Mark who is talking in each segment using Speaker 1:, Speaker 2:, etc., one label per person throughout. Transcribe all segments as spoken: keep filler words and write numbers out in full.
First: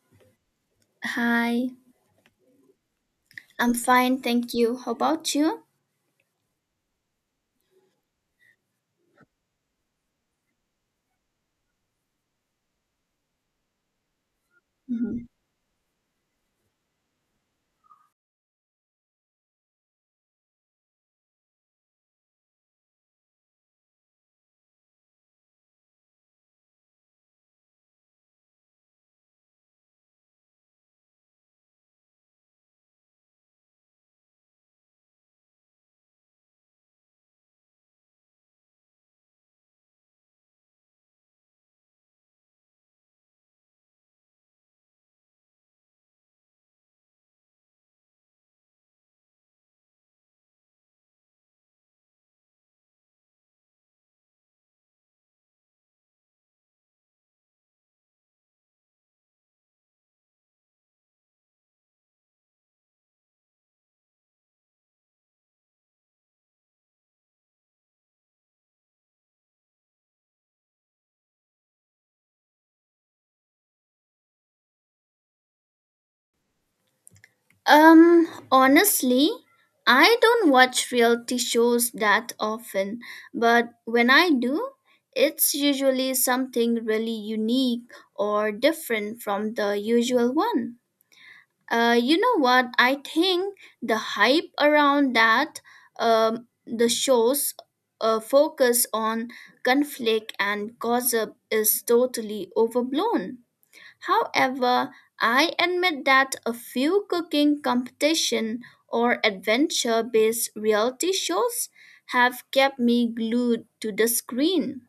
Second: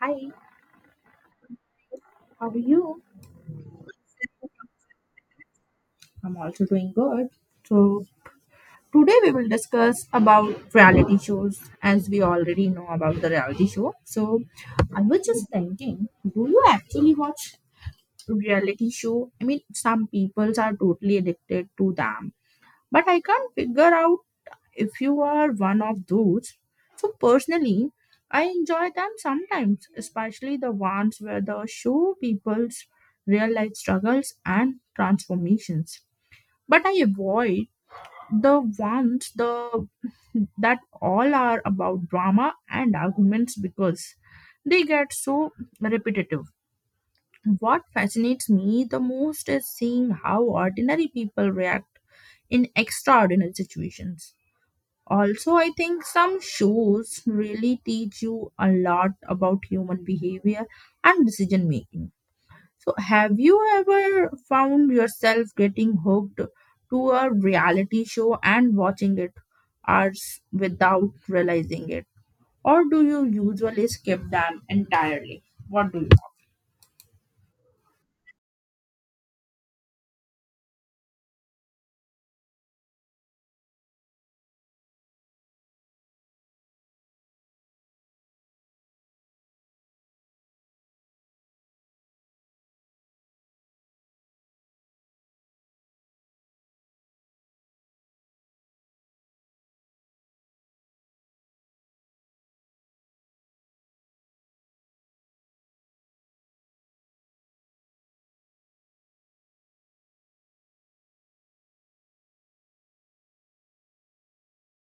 Speaker 1: Hi,
Speaker 2: Hi,
Speaker 1: how are you?
Speaker 2: I'm fine, thank you. How about you?
Speaker 1: I'm also doing good. So Today we will discuss about reality shows as we already know about the reality show. So I
Speaker 2: Mhm.
Speaker 1: was just thinking, do you actually watch reality show? I mean, some people are totally addicted to them, but I can't figure out if you are one of those. So personally, I enjoy them sometimes, especially the ones where the show people's real life struggles and transformations, but I avoid the ones the that all are about drama and arguments because they get so repetitive. What fascinates me the most is seeing how ordinary people react in extraordinary situations. Also, I think some shows really teach you a lot about human behavior and decision making. So, have you ever found yourself getting hooked to a reality show and watching it hours without realizing it? Or do you usually skip them entirely? What do you
Speaker 2: Um, honestly, I don't watch reality shows that often, but when I do, it's usually something really unique or different from the usual one. Uh, you know what? I think the hype around that, um, the shows uh, focus on conflict and gossip is totally overblown. However, I admit that a few cooking competition or adventure-based reality shows have kept me glued to the screen.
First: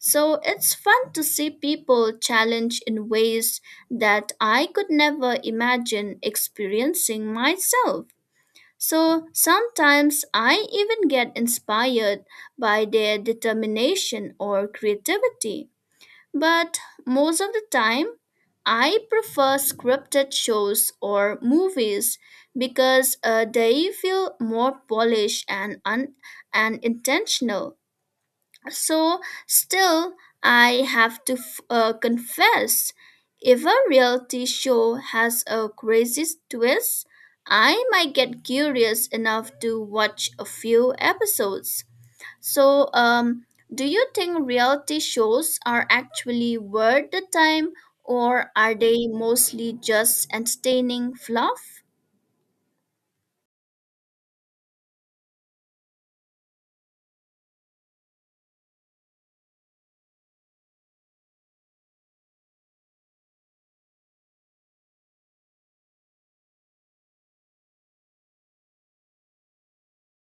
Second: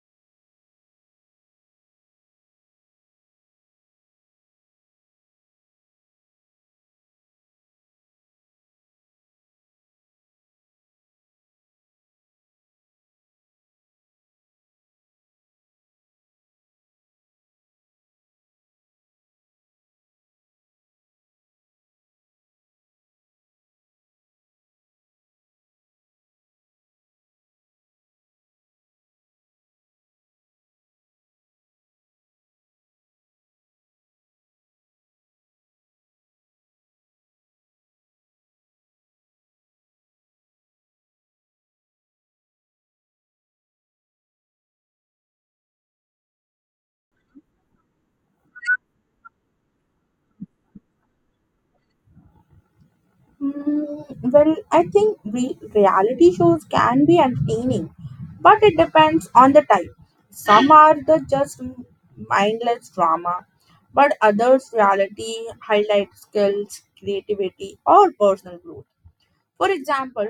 Speaker 2: So it's fun to see people challenged in ways that I could never imagine experiencing myself. So sometimes I even get inspired by their determination or creativity. But most of the time, I prefer scripted shows or movies because uh, they feel more polished and un- and intentional. So still, I have to f- uh, confess, if a reality show has a crazy twist, I might get curious enough to watch a few episodes. So, um, do you think reality shows are actually worth the time, or are they mostly just entertaining fluff?
Speaker 1: think? Mm, well, I think re- reality shows can be entertaining, but it depends on the type. Some are the just mindless drama, but others reality highlight skills, creativity, or personal growth. For example,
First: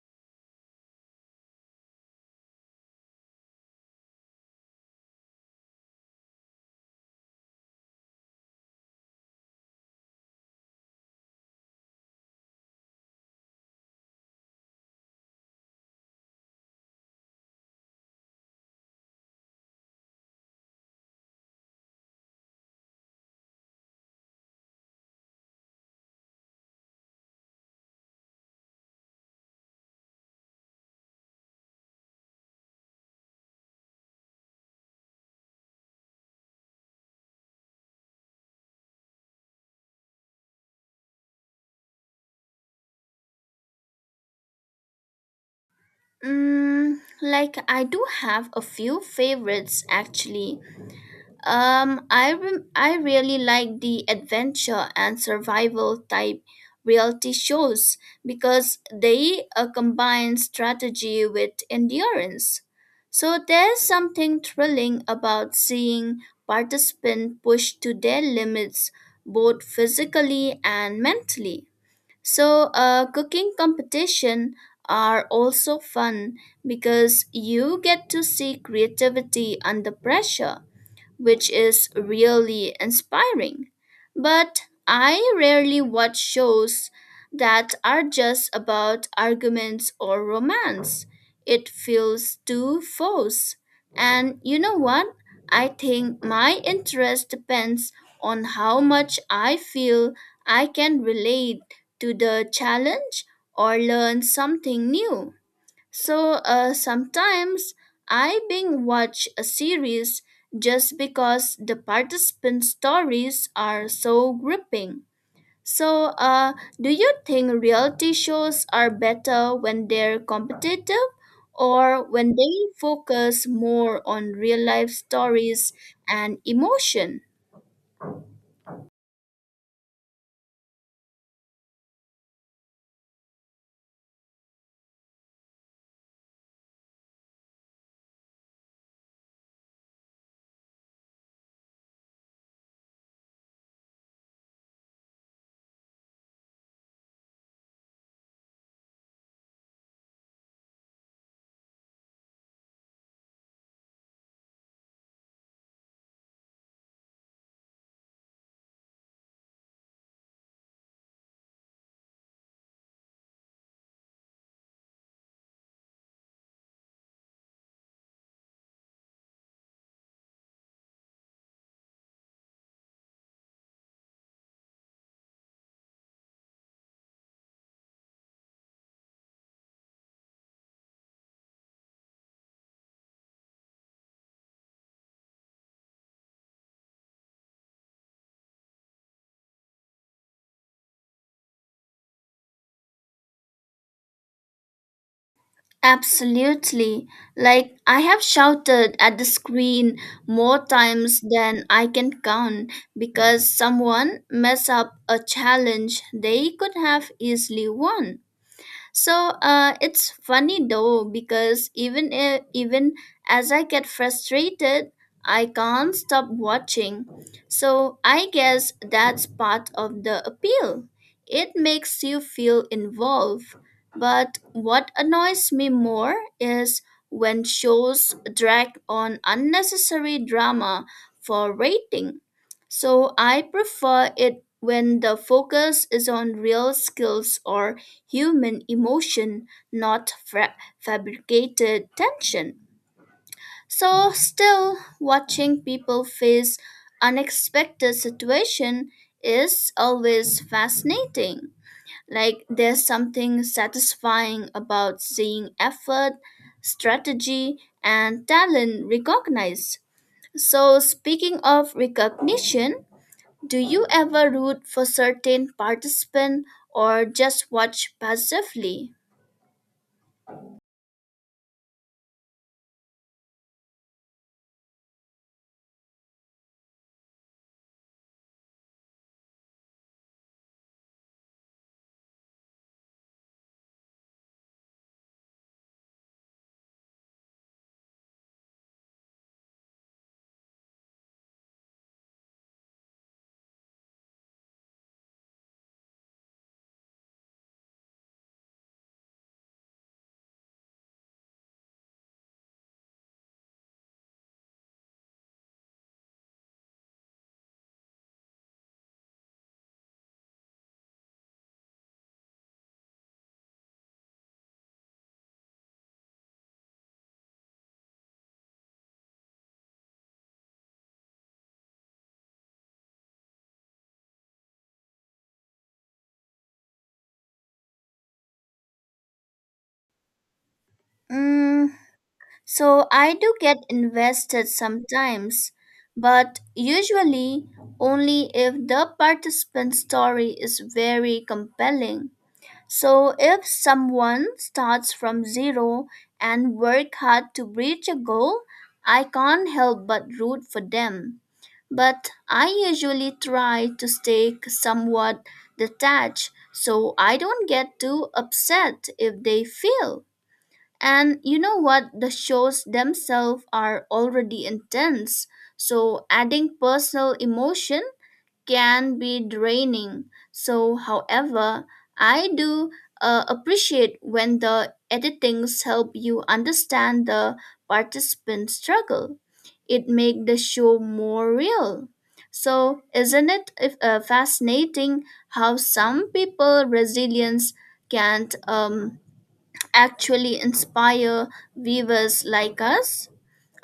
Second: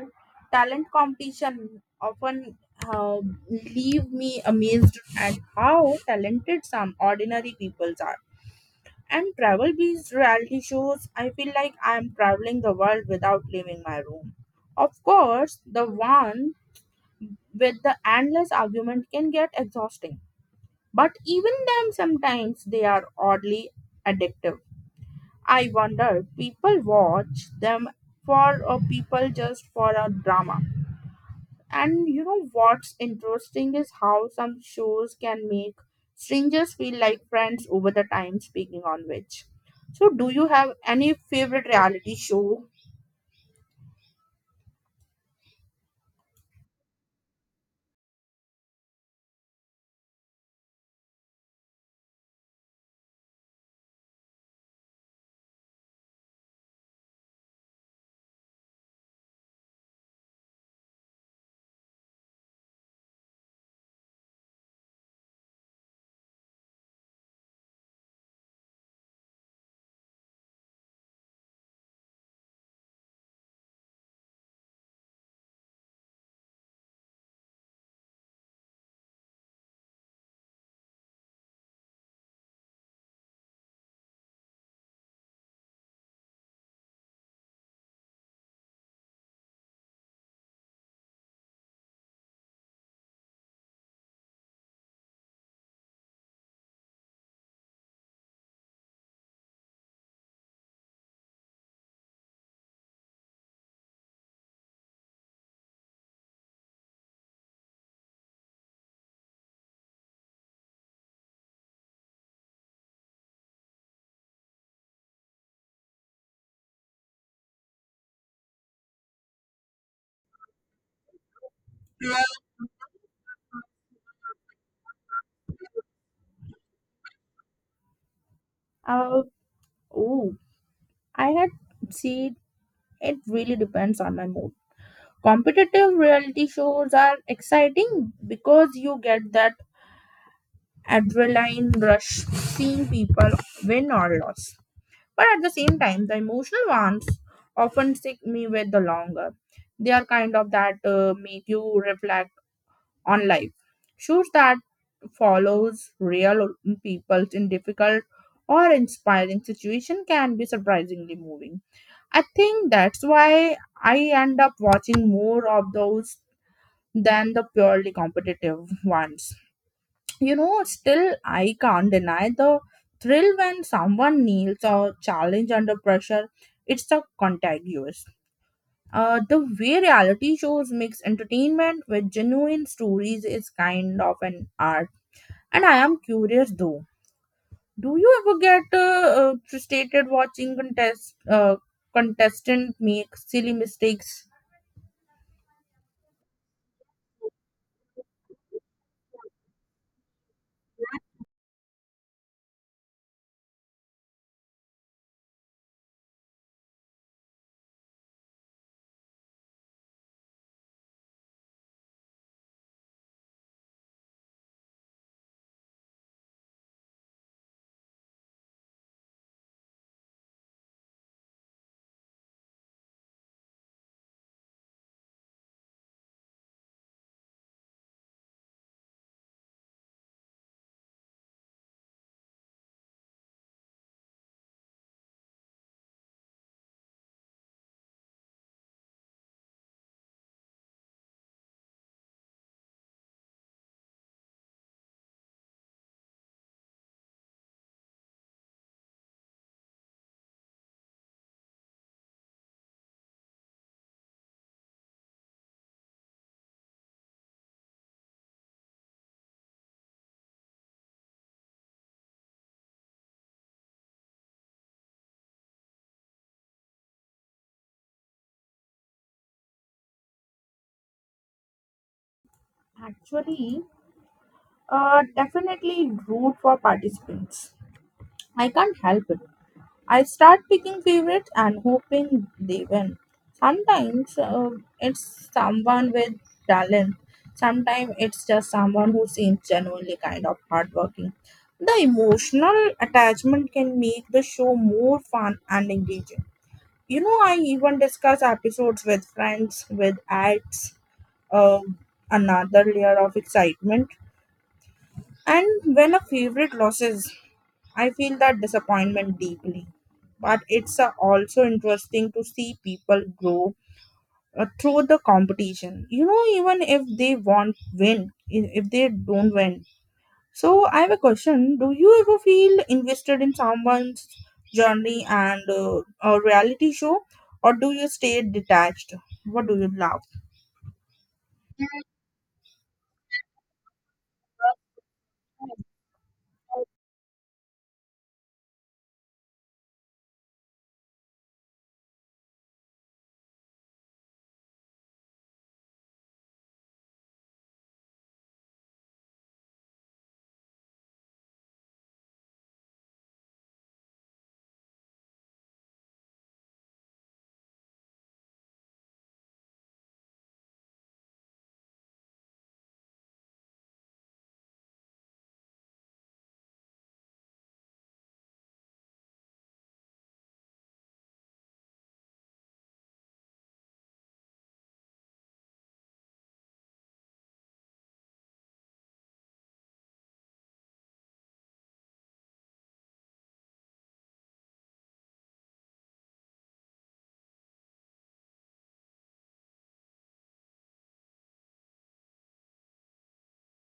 Speaker 1: talent competition often uh, leave me amazed at how talented some ordinary people are. And travel based reality shows, I feel like I'm traveling the world without leaving my room. Of course, the one with the endless argument can get exhausting, but even them sometimes they are oddly addictive. I wonder people watch them for uh, people just for a drama. And you know what's interesting is how some shows can make strangers feel like friends over the time, speaking on which. So, do you have any favorite reality show?
Speaker 2: Mm, like, I do have a few favorites actually. Um, I rem- I really like the adventure and survival type reality shows because they uh, combine strategy with endurance. So there's something thrilling about seeing participants push to their limits both physically and mentally. So, uh, cooking competition are also fun because you get to see creativity under pressure which is really inspiring. But I rarely watch shows that are just about arguments or romance. It feels too forced. And you know what? I think my interest depends on how much I feel I can relate to the challenge or learn something new. So uh, sometimes I binge watch a series just because the participant stories are so gripping. So, uh, do you think reality shows are better when they're competitive or when they focus more on real life stories and emotion?
Speaker 1: Uh, oh, I had see, it really depends on my mood. Competitive reality shows are exciting because you get that adrenaline rush seeing people win or lose. But at the same time, the emotional ones often stick me with the longer. They are kind of that uh, make you reflect on life. Shoes that follows real people in difficult or inspiring situation can be surprisingly moving. I think that's why I end up watching more of those than the purely competitive ones. You know, still I can't deny the thrill when someone kneels or challenge under pressure. It's a contagious. Uh, the way reality shows mix entertainment with genuine stories is kind of an art. And I am curious though. Do you ever get uh, uh, frustrated watching contest uh, contestant make silly mistakes?
Speaker 2: Absolutely. Like, I have shouted at the screen more times than I can count because someone messed up a challenge they could have easily won. So uh, it's funny though because even if, even as I get frustrated, I can't stop watching. So I guess that's part of the appeal. It makes you feel involved. But what annoys me more is when shows drag on unnecessary drama for rating. So I prefer it when the focus is on real skills or human emotion, not fra- fabricated tension. So, still watching people face unexpected situation is always fascinating. Like there's something satisfying about seeing effort, strategy, and talent recognized. So, speaking of recognition, do you ever root for certain participant or just watch passively?
Speaker 1: Actually, uh, definitely root for participants. I can't help it. I start picking favorites and hoping they win. Sometimes uh, it's someone with talent. Sometimes it's just someone who seems genuinely kind of hardworking. The emotional attachment can make the show more fun and engaging. You know, I even discuss episodes with friends, with ads, uh, another layer of excitement. And when a favorite loses, I feel that disappointment deeply, but it's uh, also interesting to see people grow uh, through the competition. You know, even if they won't win, i- if they don't win. So I have a question: do you ever feel invested in someone's journey and uh, a reality show, or do you stay detached? What do you love?
Speaker 2: Mm, so I do get invested sometimes, but usually only if the participant's story is very compelling. So if someone starts from zero and work hard to reach a goal, I can't help but root for them. But I usually try to stay somewhat detached so I don't get too upset if they fail. And you know what? The shows themselves are already intense, so adding personal emotion can be draining. So, however, I do uh, appreciate when the editings help you understand the participant's struggle. It makes the show more real. So, isn't it if- uh, fascinating how some people resilience can't um, actually inspire viewers like us?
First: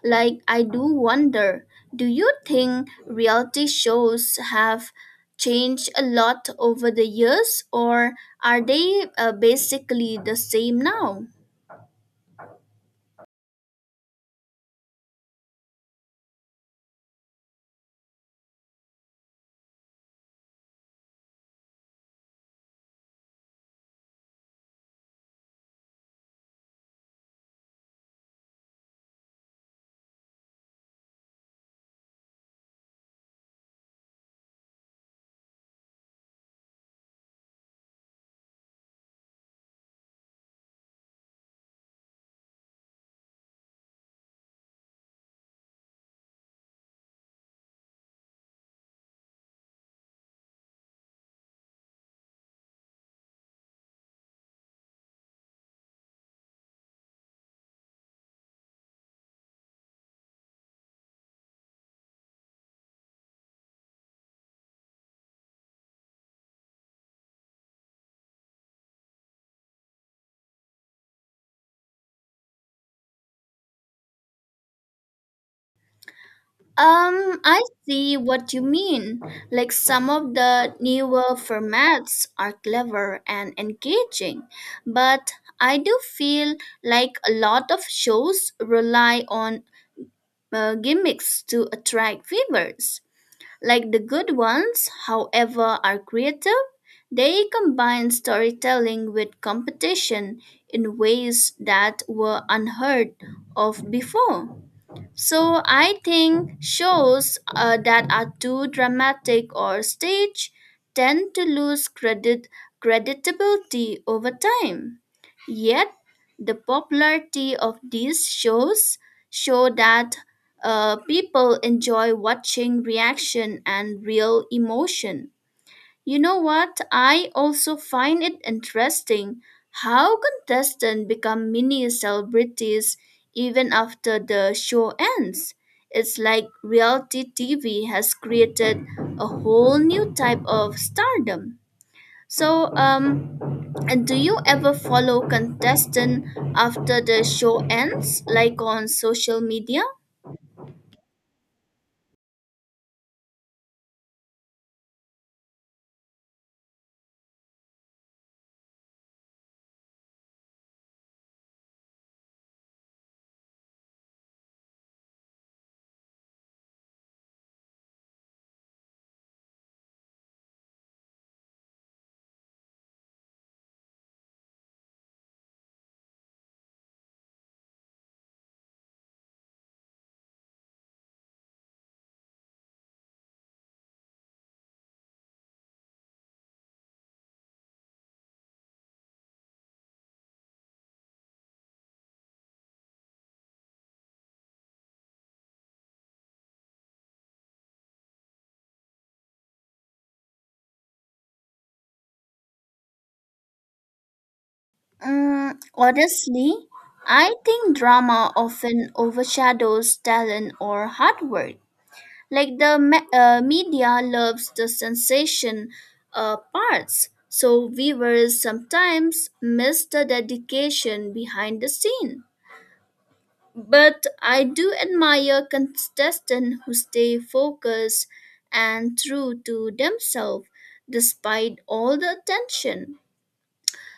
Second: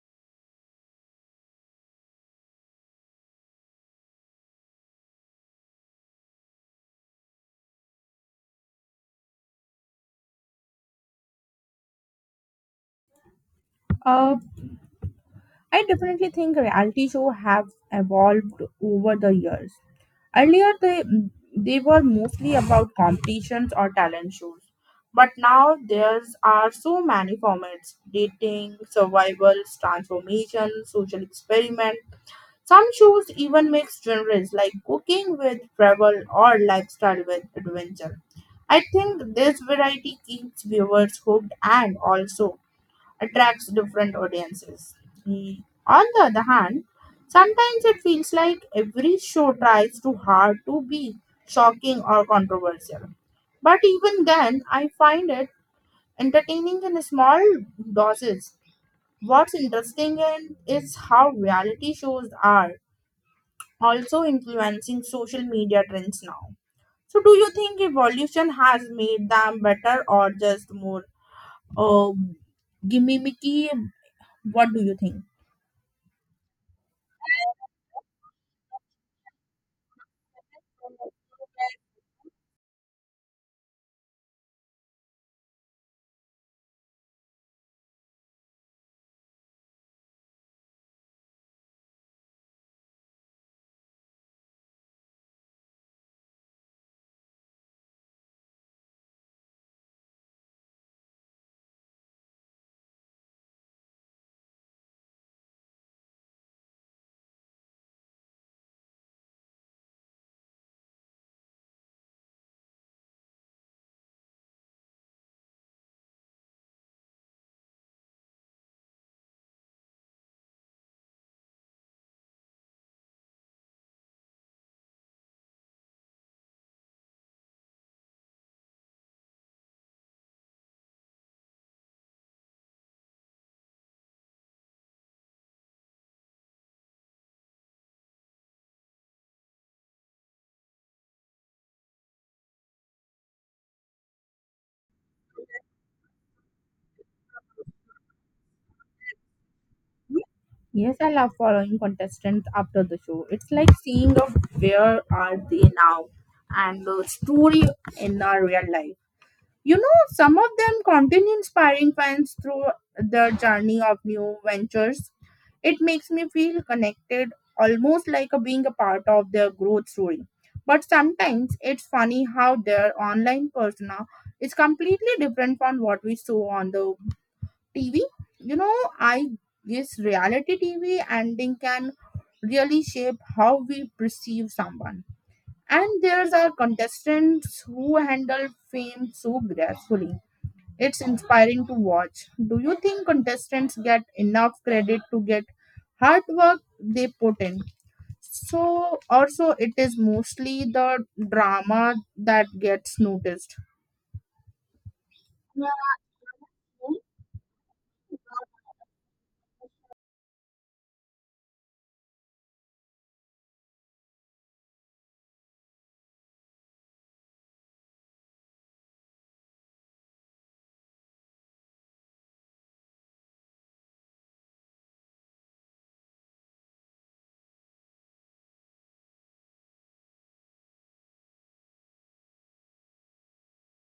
Speaker 2: Like, I do wonder, do you think reality shows have changed a lot over the years, or are they uh, basically the same now?
Speaker 1: Uh, I definitely think reality show have evolved over the years. Earlier, they, they were mostly about competitions or talent shows. But now there's are so many formats, dating, survivals, transformation, social experiment. Some shows even mix genres like cooking with travel or lifestyle with adventure. I think this variety keeps viewers hooked and also attracts different audiences. Mm, On the other hand, sometimes it feels like every show tries too hard to be shocking or controversial. But even then, I find it entertaining in small doses. What's interesting in is how reality shows are also influencing social media trends now. So, do you think evolution has made them better or just more uh, gimmicky? What do you think?
Speaker 2: Um, I see what you mean. Like some of the newer formats are clever and engaging, but I do feel like a lot of shows rely on uh, gimmicks to attract viewers. Like the good ones, however, are creative. They combine storytelling with competition in ways that were unheard of before. So I think shows uh, that are too dramatic or staged tend to lose credit creditability over time. Yet the popularity of these shows show that uh, people enjoy watching reaction and real emotion. You know what? I also find it interesting how contestants become mini celebrities even after the show ends. It's like reality T V has created a whole new type of stardom. So, um, and do you ever follow contestant after the show ends, like on social media?
Speaker 1: Yes, I love following contestants after the show. It's like seeing of where are they now and the story in our real life. You know, some of them continue inspiring fans through their journey of new ventures. It makes me feel connected, almost like a being a part of their growth story. But sometimes it's funny how their online persona is completely different from what we saw on the T V. You know, I guess reality T V ending can really shape how we perceive someone. And there's our contestants who handle fame so gracefully. It's inspiring to watch. Do you think contestants get enough credit to get hard work they put in? So also it is mostly the drama that gets noticed.
Speaker 2: Mm,
Speaker 1: Yeah,
Speaker 2: honestly, I think drama often overshadows talent or hard work. Like the me- uh, media loves the sensation uh, parts, so viewers sometimes miss the dedication behind the scene. But I do admire contestants who stay focused and true to themselves despite all the attention.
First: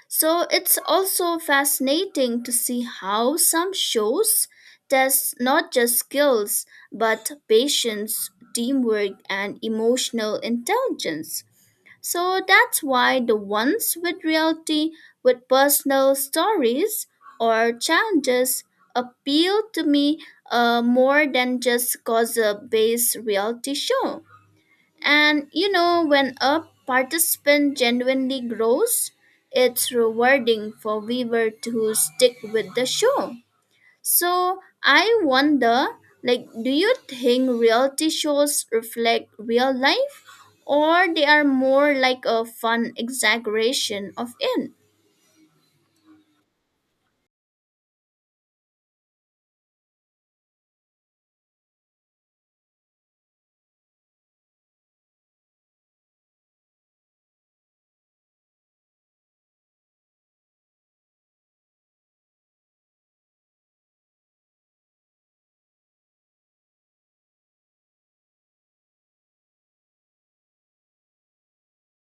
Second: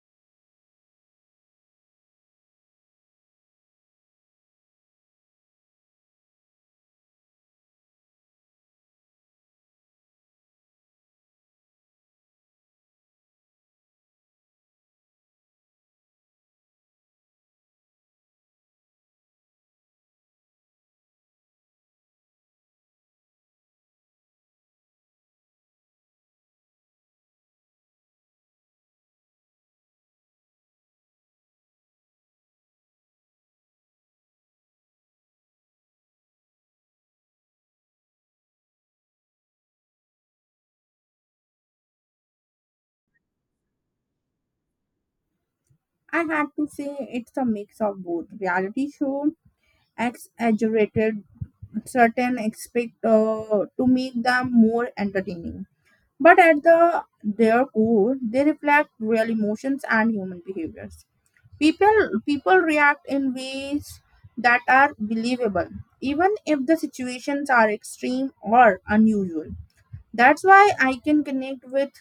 Speaker 2: So it's also fascinating to see how some shows test not just skills, but patience, teamwork, and emotional intelligence. So that's why the ones with reality, with personal stories or challenges, appeal to me uh, more than just cause a based reality show. And you know, when a participant genuinely grows, it's rewarding for viewers to stick with the show. So I wonder, like, do you think reality shows reflect real life, or they are more like a fun exaggeration of it?
Speaker 1: I had to say it's a mix of both. Reality show exaggerated certain aspect uh, to make them more entertaining. But at the their core, they reflect real emotions and human behaviors. People people react in ways that are believable, even if the situations are extreme or unusual. That's why I can connect with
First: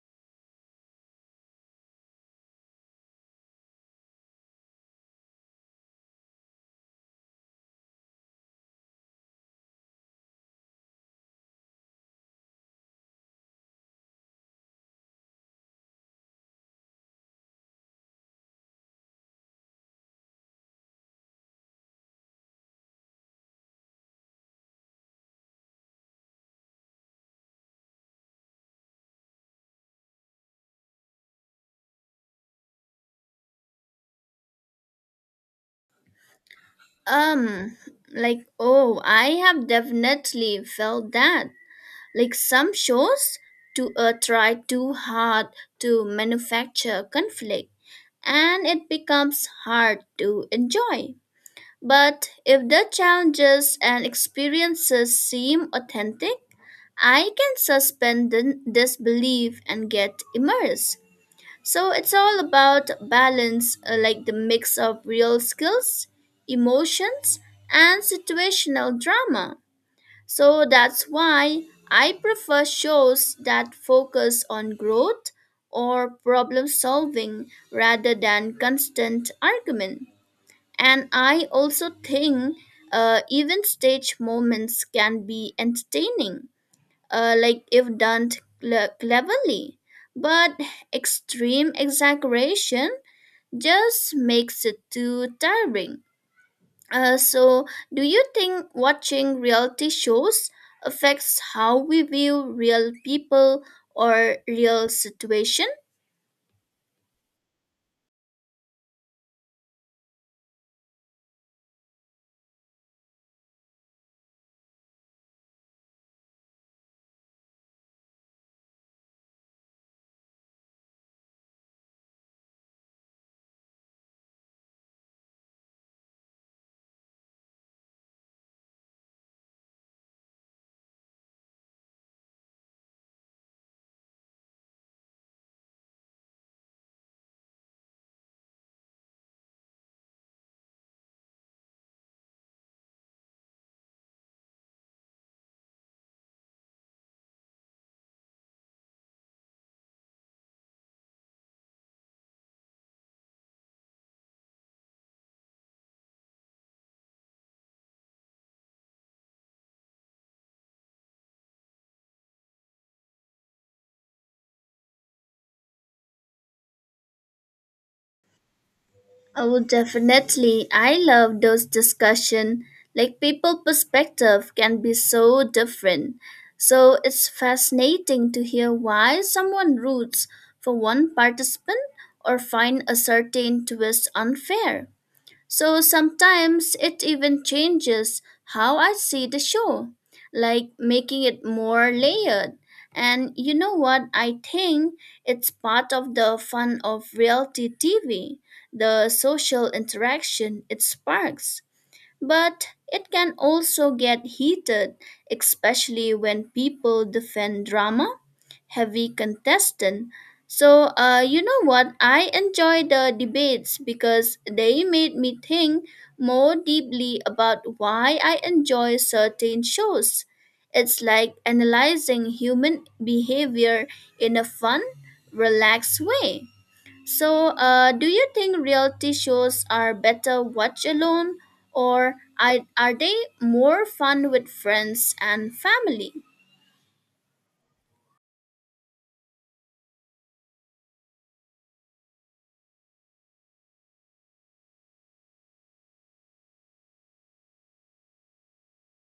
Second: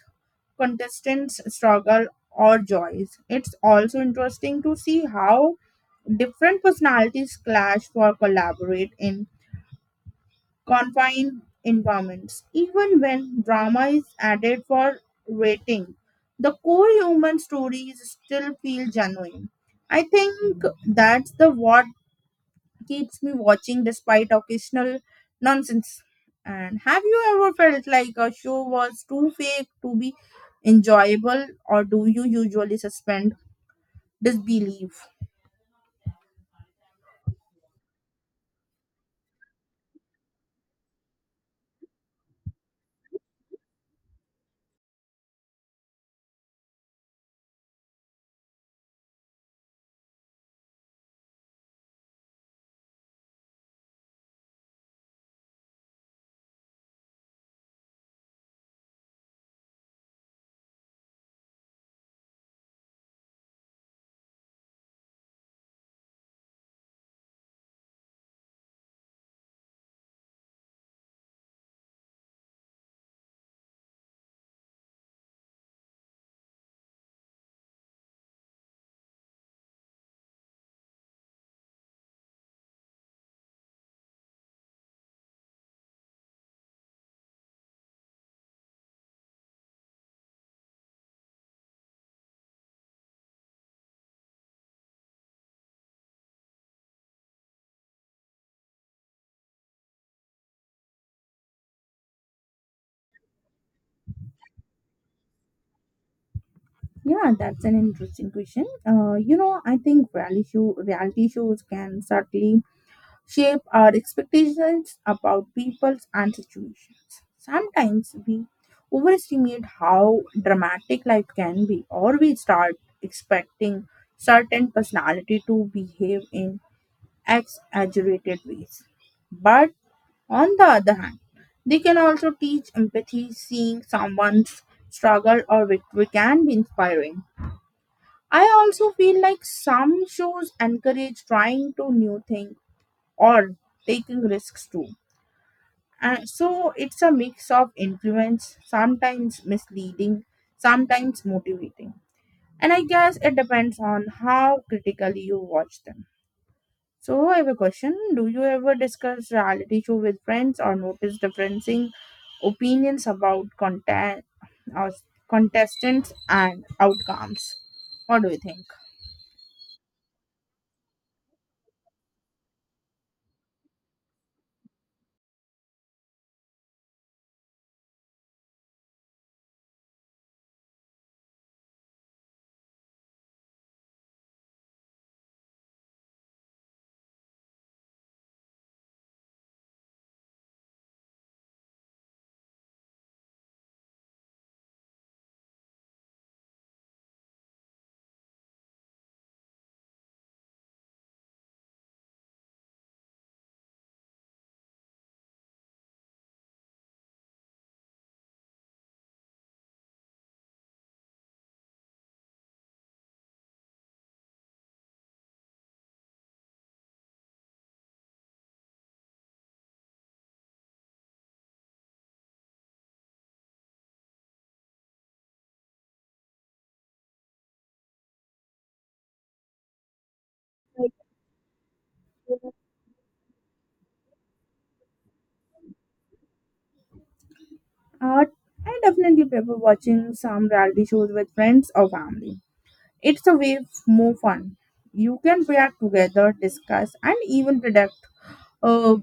Speaker 1: contestants' struggle or joys. It's also interesting to see how different personalities clash or collaborate in confined environments. Even when drama is added for rating, the core human stories still feel genuine. I think that's the what keeps me watching despite occasional nonsense. And have you ever felt like a show was too fake to be enjoyable, or do you usually suspend disbelief?
Speaker 2: Um, like, oh, I have definitely felt that. Like some shows to uh, try too hard to manufacture conflict and it becomes hard to enjoy. But if the challenges and experiences seem authentic, I can suspend the disbelief and get immersed. So it's all about balance, uh, like the mix of real skills, emotions, and situational drama. So that's why I prefer shows that focus on growth or problem solving rather than constant argument. And I also think uh, even stage moments can be entertaining, uh, like if done cle- cleverly. But extreme exaggeration just makes it too tiring. Uh, so, do you think watching reality shows affects how we view real people or real situation?
Speaker 1: Yeah, that's an interesting question. Uh, you know, I think reality show reality shows can certainly shape our expectations about people and situations. Sometimes we overestimate how dramatic life can be, or we start expecting certain personality to behave in exaggerated ways. But on the other hand, they can also teach empathy. Seeing someone's struggle or victory can be inspiring. I also feel like some shows encourage trying to new things or taking risks too. And so it's a mix of influence, sometimes misleading, sometimes motivating. And I guess it depends on how critically you watch them. So I have a question. Do you ever discuss reality show with friends or notice differencing opinions about content or contestants and outcomes? What do you think?
Speaker 2: Oh, definitely. I love those discussion. Like people perspective can be so different. So it's fascinating to hear why someone roots for one participant or find a certain twist unfair. So sometimes it even changes how I see the show, like making it more layered. And you know what? I think it's part of the fun of reality T V, the social interaction it sparks. But it can also get heated, especially when people defend drama, heavy contestant. So, uh, you know what? I enjoy the debates because they made me think more deeply about why I enjoy certain shows. It's like analyzing human behavior in a fun, relaxed way. So, uh, do you think reality shows are better watched alone, or I- are they more fun with friends and family?
Speaker 1: Uh, I definitely prefer watching some reality shows with friends or family. It's a way f- more fun. You can react together, discuss, and even predict uh,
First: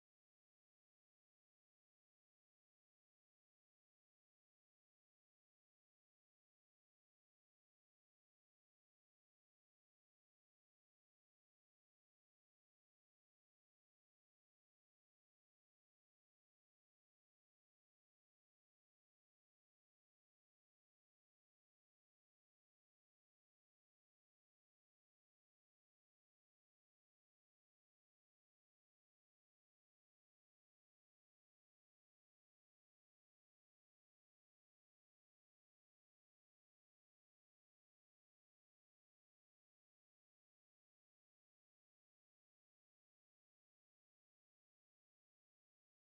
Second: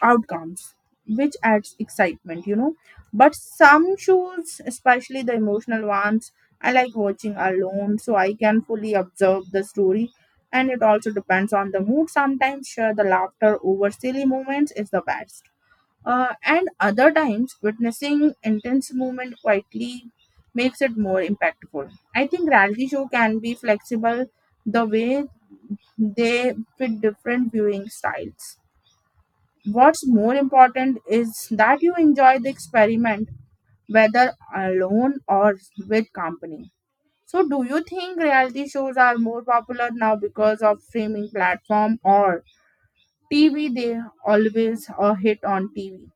Speaker 1: outcomes, which adds excitement, you know. But some shows, especially the emotional ones, I like watching alone so I can fully observe the story. And it also depends on the mood. Sometimes, sure, the laughter over silly moments is the best. Uh, and other times, witnessing intense movement quietly makes it more impactful. I think reality show can be flexible the way they fit different viewing styles. What's more important is that you enjoy the experiment whether alone or with company. So, do you think reality shows are more popular now because of streaming platform or T V? They always a hit on T V.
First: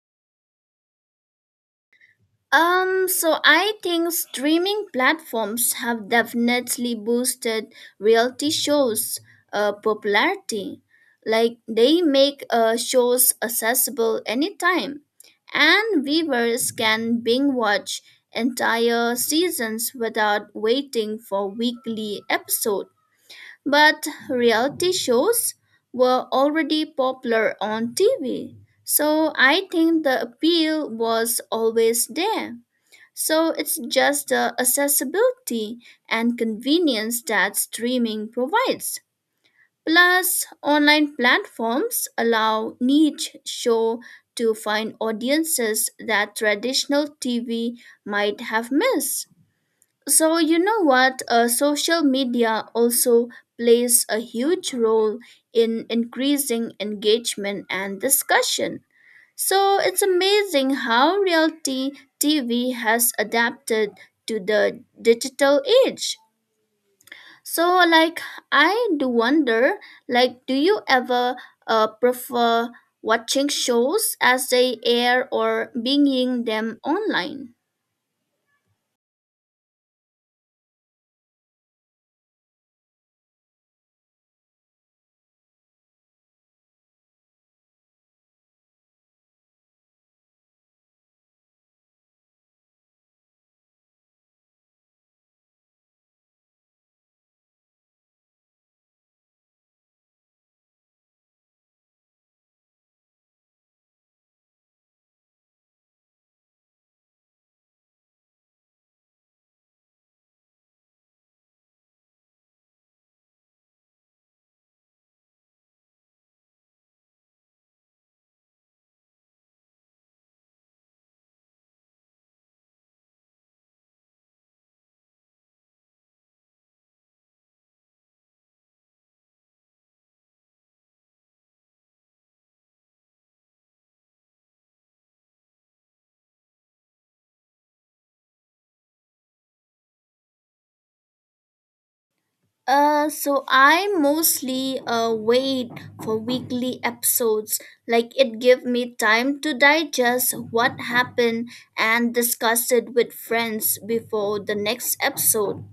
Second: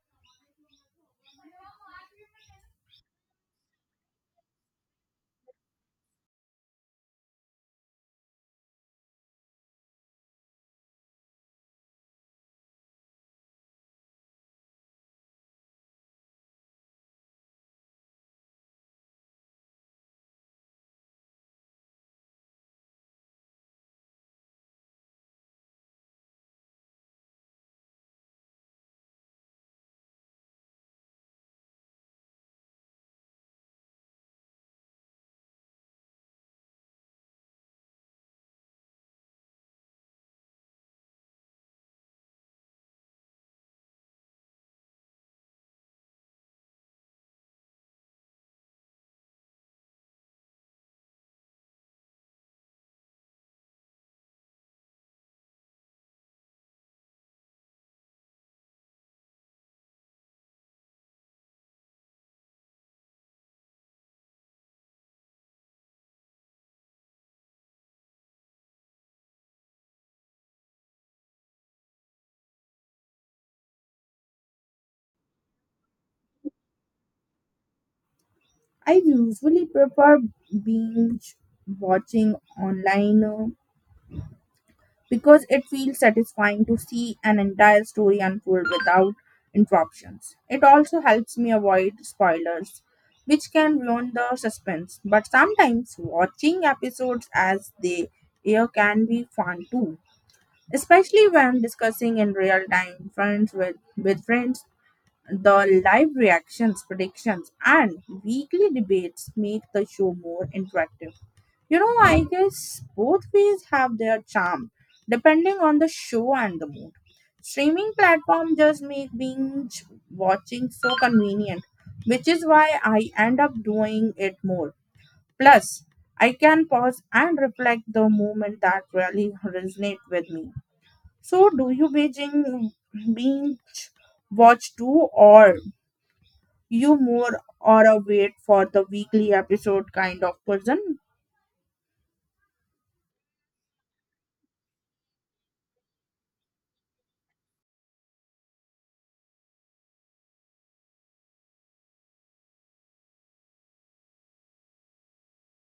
Speaker 2: Um, so I think streaming platforms have definitely boosted reality shows' uh, popularity. Like they make uh, shows accessible anytime, and viewers can binge watch entire seasons without waiting for weekly episodes. But reality shows were already popular on T V, so I think the appeal was always there. So it's just the accessibility and convenience that streaming provides. Plus, online platforms allow niche show to find audiences that traditional T V might have missed. So, you know what? Uh, social media also plays a huge role in increasing engagement and discussion. So, it's amazing how reality T V has adapted to the digital age. So, like, I do wonder, like, do you ever uh, prefer watching shows as they air or binging them online?
Speaker 1: I usually prefer binge watching online uh, because it feels satisfying to see an entire story unfold without interruptions. It also helps me avoid spoilers, which can ruin the suspense. But sometimes watching episodes as they air can be fun too, especially when discussing in real time friends with, with friends the live reactions, predictions, and weekly debates make the show more interactive. You know, I guess both ways have their charm, depending on the show and the mood. Streaming platform just make binge watching so convenient, which is why I end up doing it more. Plus, I can pause and reflect the moment that really resonate with me. So, do you binge binge watch too, or you more or a wait for the weekly episode kind of person.
Speaker 2: Uh, so I mostly uh, wait for weekly episodes. Like it give me time to digest what happened and discuss it with friends before the next episode.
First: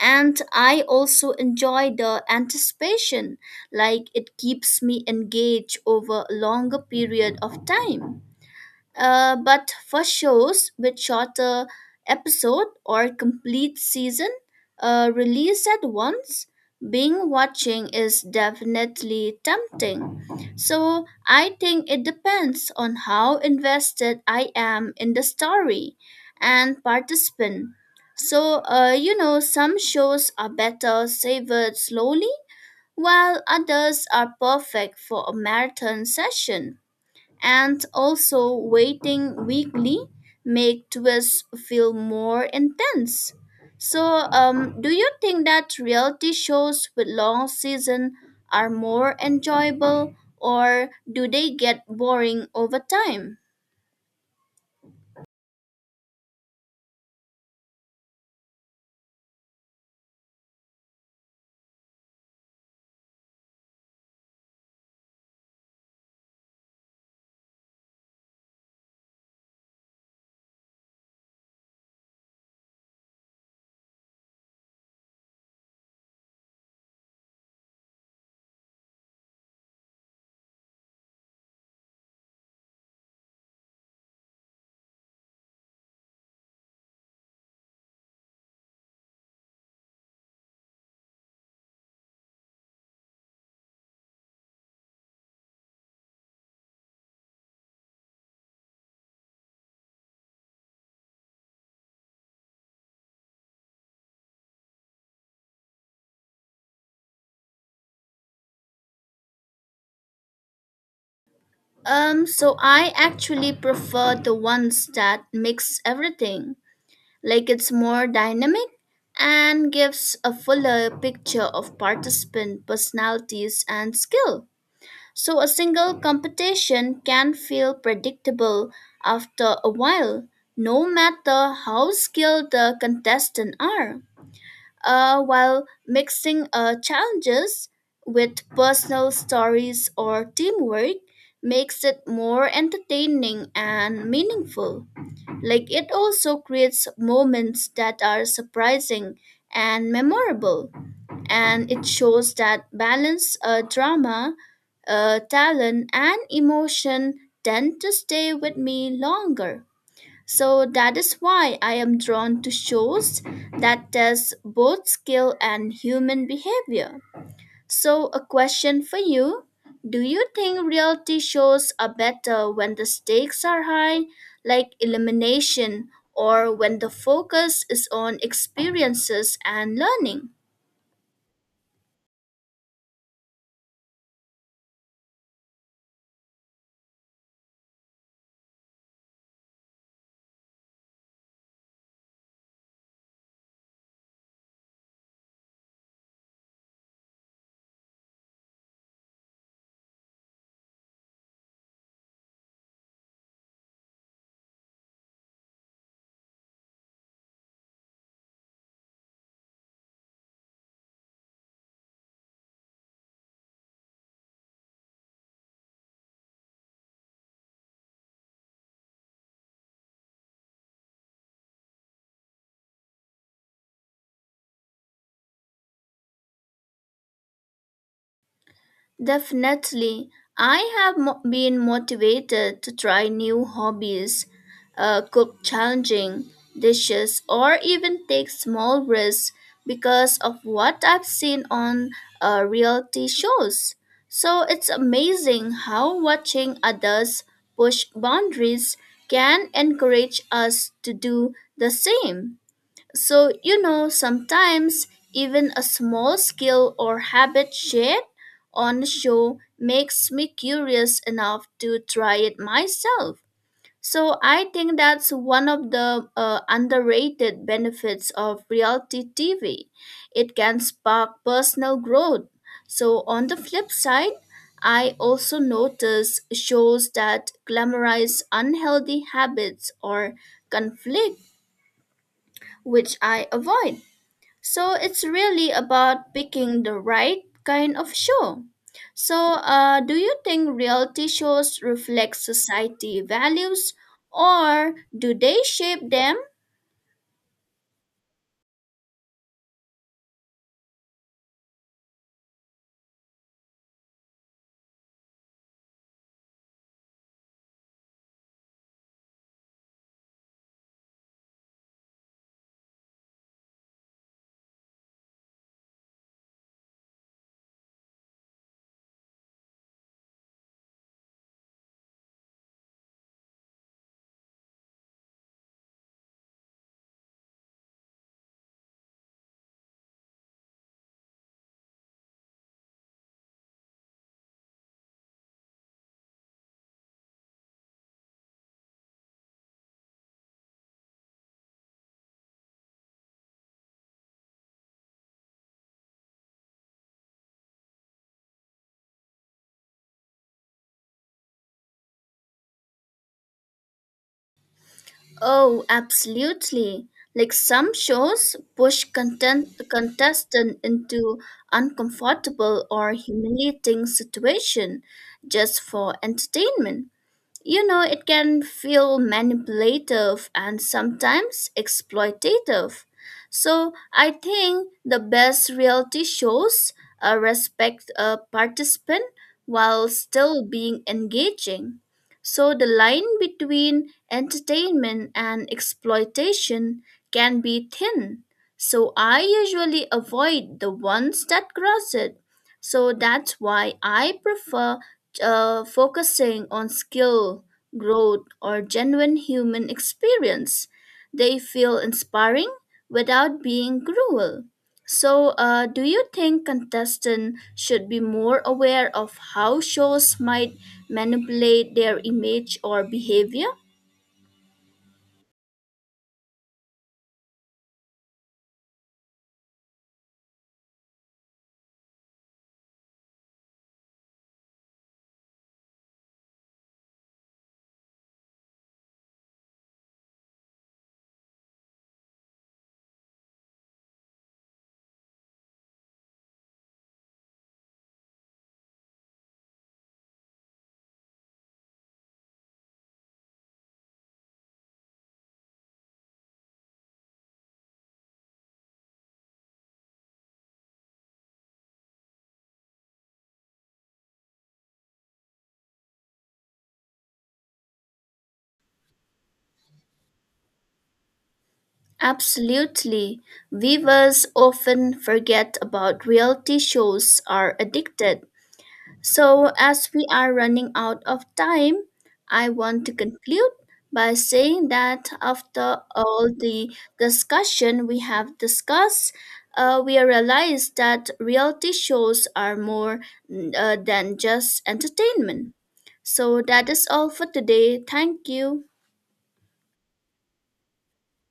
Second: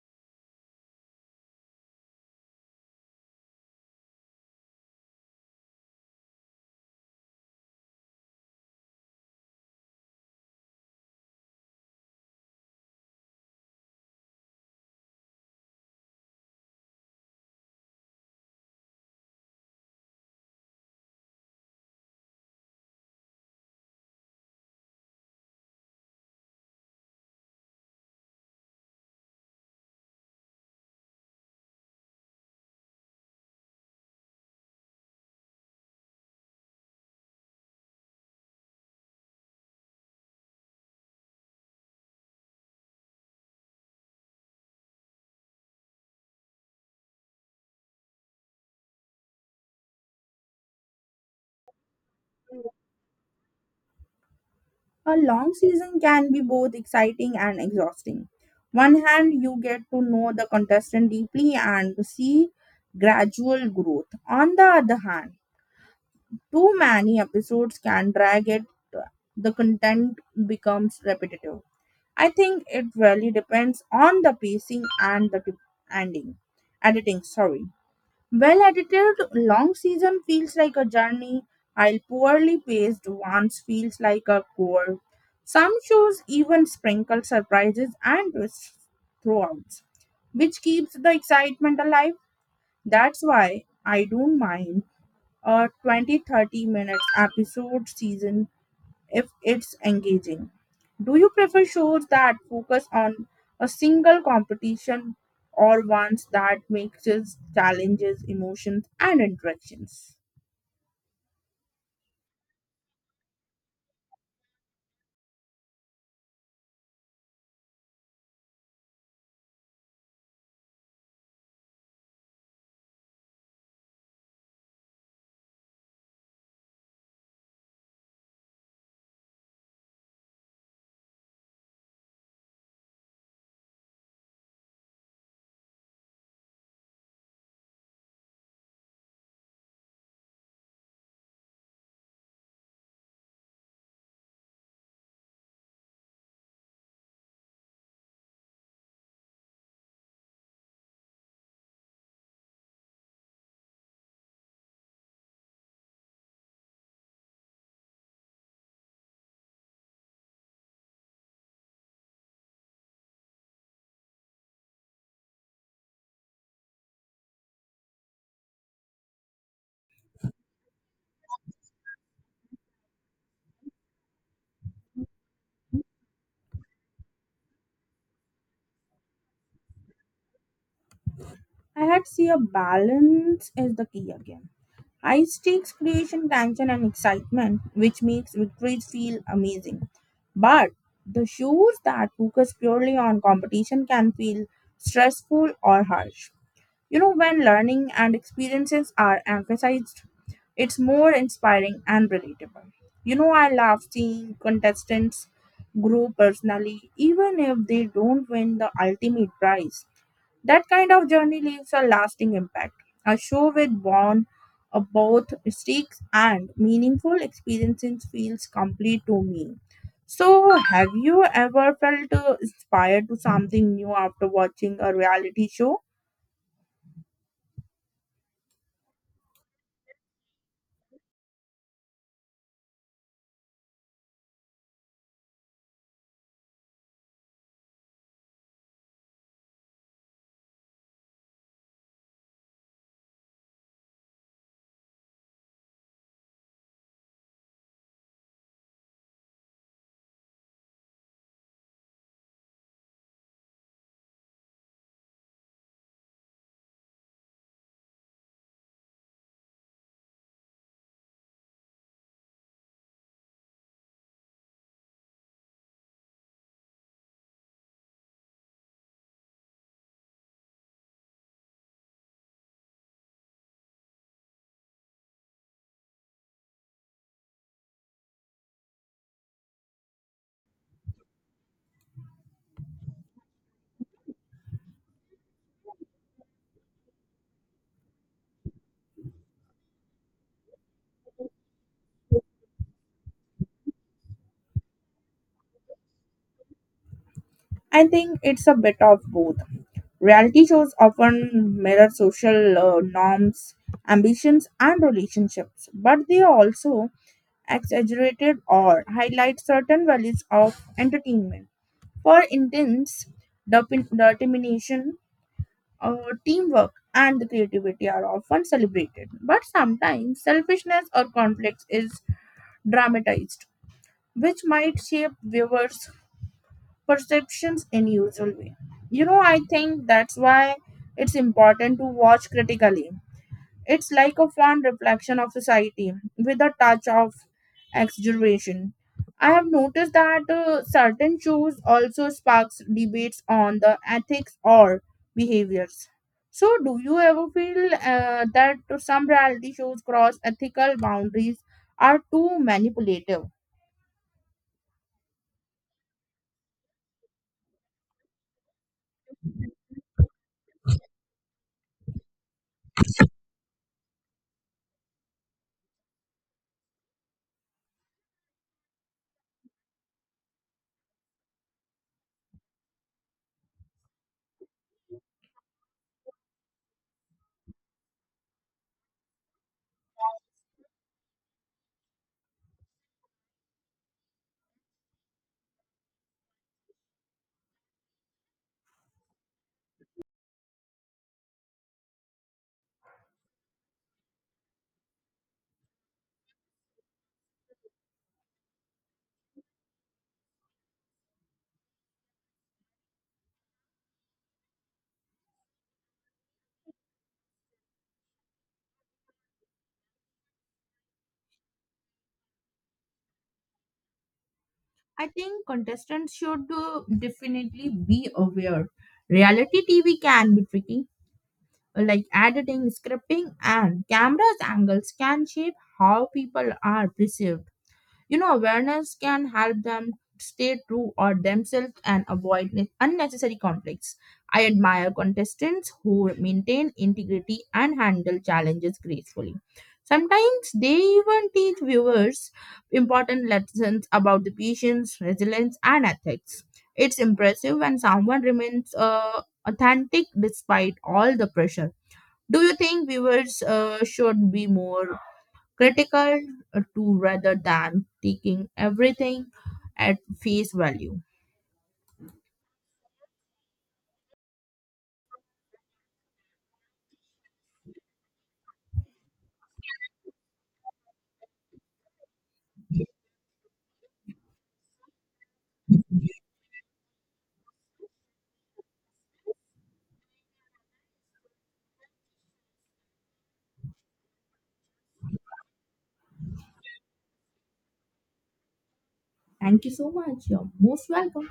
Speaker 2: And I also enjoy the anticipation. Like it keeps me engaged over a longer period of time. Uh, but for shows with shorter episode or complete season uh, released at once, binge watching is definitely tempting. So I think it depends on how invested I am in the story and participant. So uh, you know some shows are better savored slowly, while others are perfect for a marathon session and also waiting weekly make twists feel more intense. So, um, do you think that reality shows with long season are more enjoyable, or do they get boring over time?
Speaker 1: A long season can be both exciting and exhausting. One hand, you get to know the contestant deeply and see gradual growth. On the other hand, too many episodes can drag it. The content becomes repetitive. I think it really depends on the pacing and the t- ending, editing. Sorry. Well edited, long season feels like a journey, while poorly paced ones feels like a chore. Some shows even sprinkle surprises and twists throughout, which keeps the excitement alive. That's why I don't mind a twenty thirty minutes episode season if it's engaging. Do you prefer shows that focus on a single competition or ones that mixes challenges, emotions, and interactions?
Speaker 2: Um, so I actually prefer the ones that mix everything, like it's more dynamic and gives a fuller picture of participant personalities and skill. So a single competition can feel predictable after a while, no matter how skilled the contestants are. Uh, while mixing uh, challenges with personal stories or teamwork makes it more entertaining and meaningful. Like it also creates moments that are surprising and memorable and it shows that balance, uh, drama, uh, talent, and emotion tend to stay with me longer. So that is why I am drawn to shows that test both skill and human behavior. So, a question for you. Do you think reality shows are better when the stakes are high, like elimination, or when the focus is on experiences and learning?
Speaker 1: I had see a balance is the key again. High stakes creation tension and excitement, which makes victories feel amazing. But the shows that focus purely on competition can feel stressful or harsh. You know, when learning and experiences are emphasized, it's more inspiring and relatable. You know, I love seeing contestants grow personally, even if they don't win the ultimate prize. That kind of journey leaves a lasting impact. A show with born of both mistakes and meaningful experiences feels complete to me. So, have you ever felt uh, inspired to something new after watching a reality show?
Speaker 2: Definitely. I have mo- been motivated to try new hobbies, uh, cook challenging dishes, or even take small risks because of what I've seen on uh, reality shows. So it's amazing how watching others push boundaries can encourage us to do the same. So, you know, sometimes even a small skill or habit shared on the show makes me curious enough to try it myself. So, I think that's one of the uh, underrated benefits of reality T V. It can spark personal growth. So, on the flip side, I also notice shows that glamorize unhealthy habits or conflict, which I avoid. So it's really about picking the right kind of show. So, uh, do you think reality shows reflect society values or do they shape them?
Speaker 1: I think it's a bit of both. Reality shows often mirror social uh, norms, ambitions, and relationships, but they also exaggerated or highlight certain values of entertainment. For instance, determin- determination, uh, teamwork, and the creativity are often celebrated, but sometimes selfishness or conflicts is dramatized, which might shape viewers perceptions in usual way. You know, I think that's why it's important to watch critically. It's like a fond reflection of society with a touch of exaggeration. I have noticed that uh, certain shows also sparks debates on the ethics or behaviors. So, do you ever feel uh, that some reality shows cross ethical boundaries are too manipulative?
Speaker 2: Oh, absolutely. Like some shows push content contestant into uncomfortable or humiliating situation just for entertainment. You know, it can feel manipulative and sometimes exploitative. So, I think the best reality shows uh, respect a participant while still being engaging. So, the line between entertainment and exploitation can be thin. So, I usually avoid the ones that cross it. So, that's why I prefer uh, focusing on skill, growth, or genuine human experience. They feel inspiring without being cruel. So, uh, do you think contestants should be more aware of how shows might manipulate their image or behavior?
Speaker 1: I think contestants should uh, definitely be aware. Reality T V can be tricky, like editing, scripting, and cameras angles can shape how people are perceived. You know, awareness can help them stay true or themselves and avoid ne- unnecessary conflicts. I admire contestants who maintain integrity and handle challenges gracefully. Sometimes they even teach viewers important lessons about the patience, resilience, and ethics. It's impressive when someone remains uh, authentic despite all the pressure. Do you think viewers uh, should be more critical uh, to rather than taking everything at face value.
Speaker 2: Absolutely. Viewers often forget about reality shows are addicted. So, as we are running out of time, I want to conclude by saying that after all the discussion we have discussed, uh, we realize that reality shows are more mm, uh, than just entertainment. So, that is all for today. Thank you.
Speaker 1: Thank you so much. You're most welcome.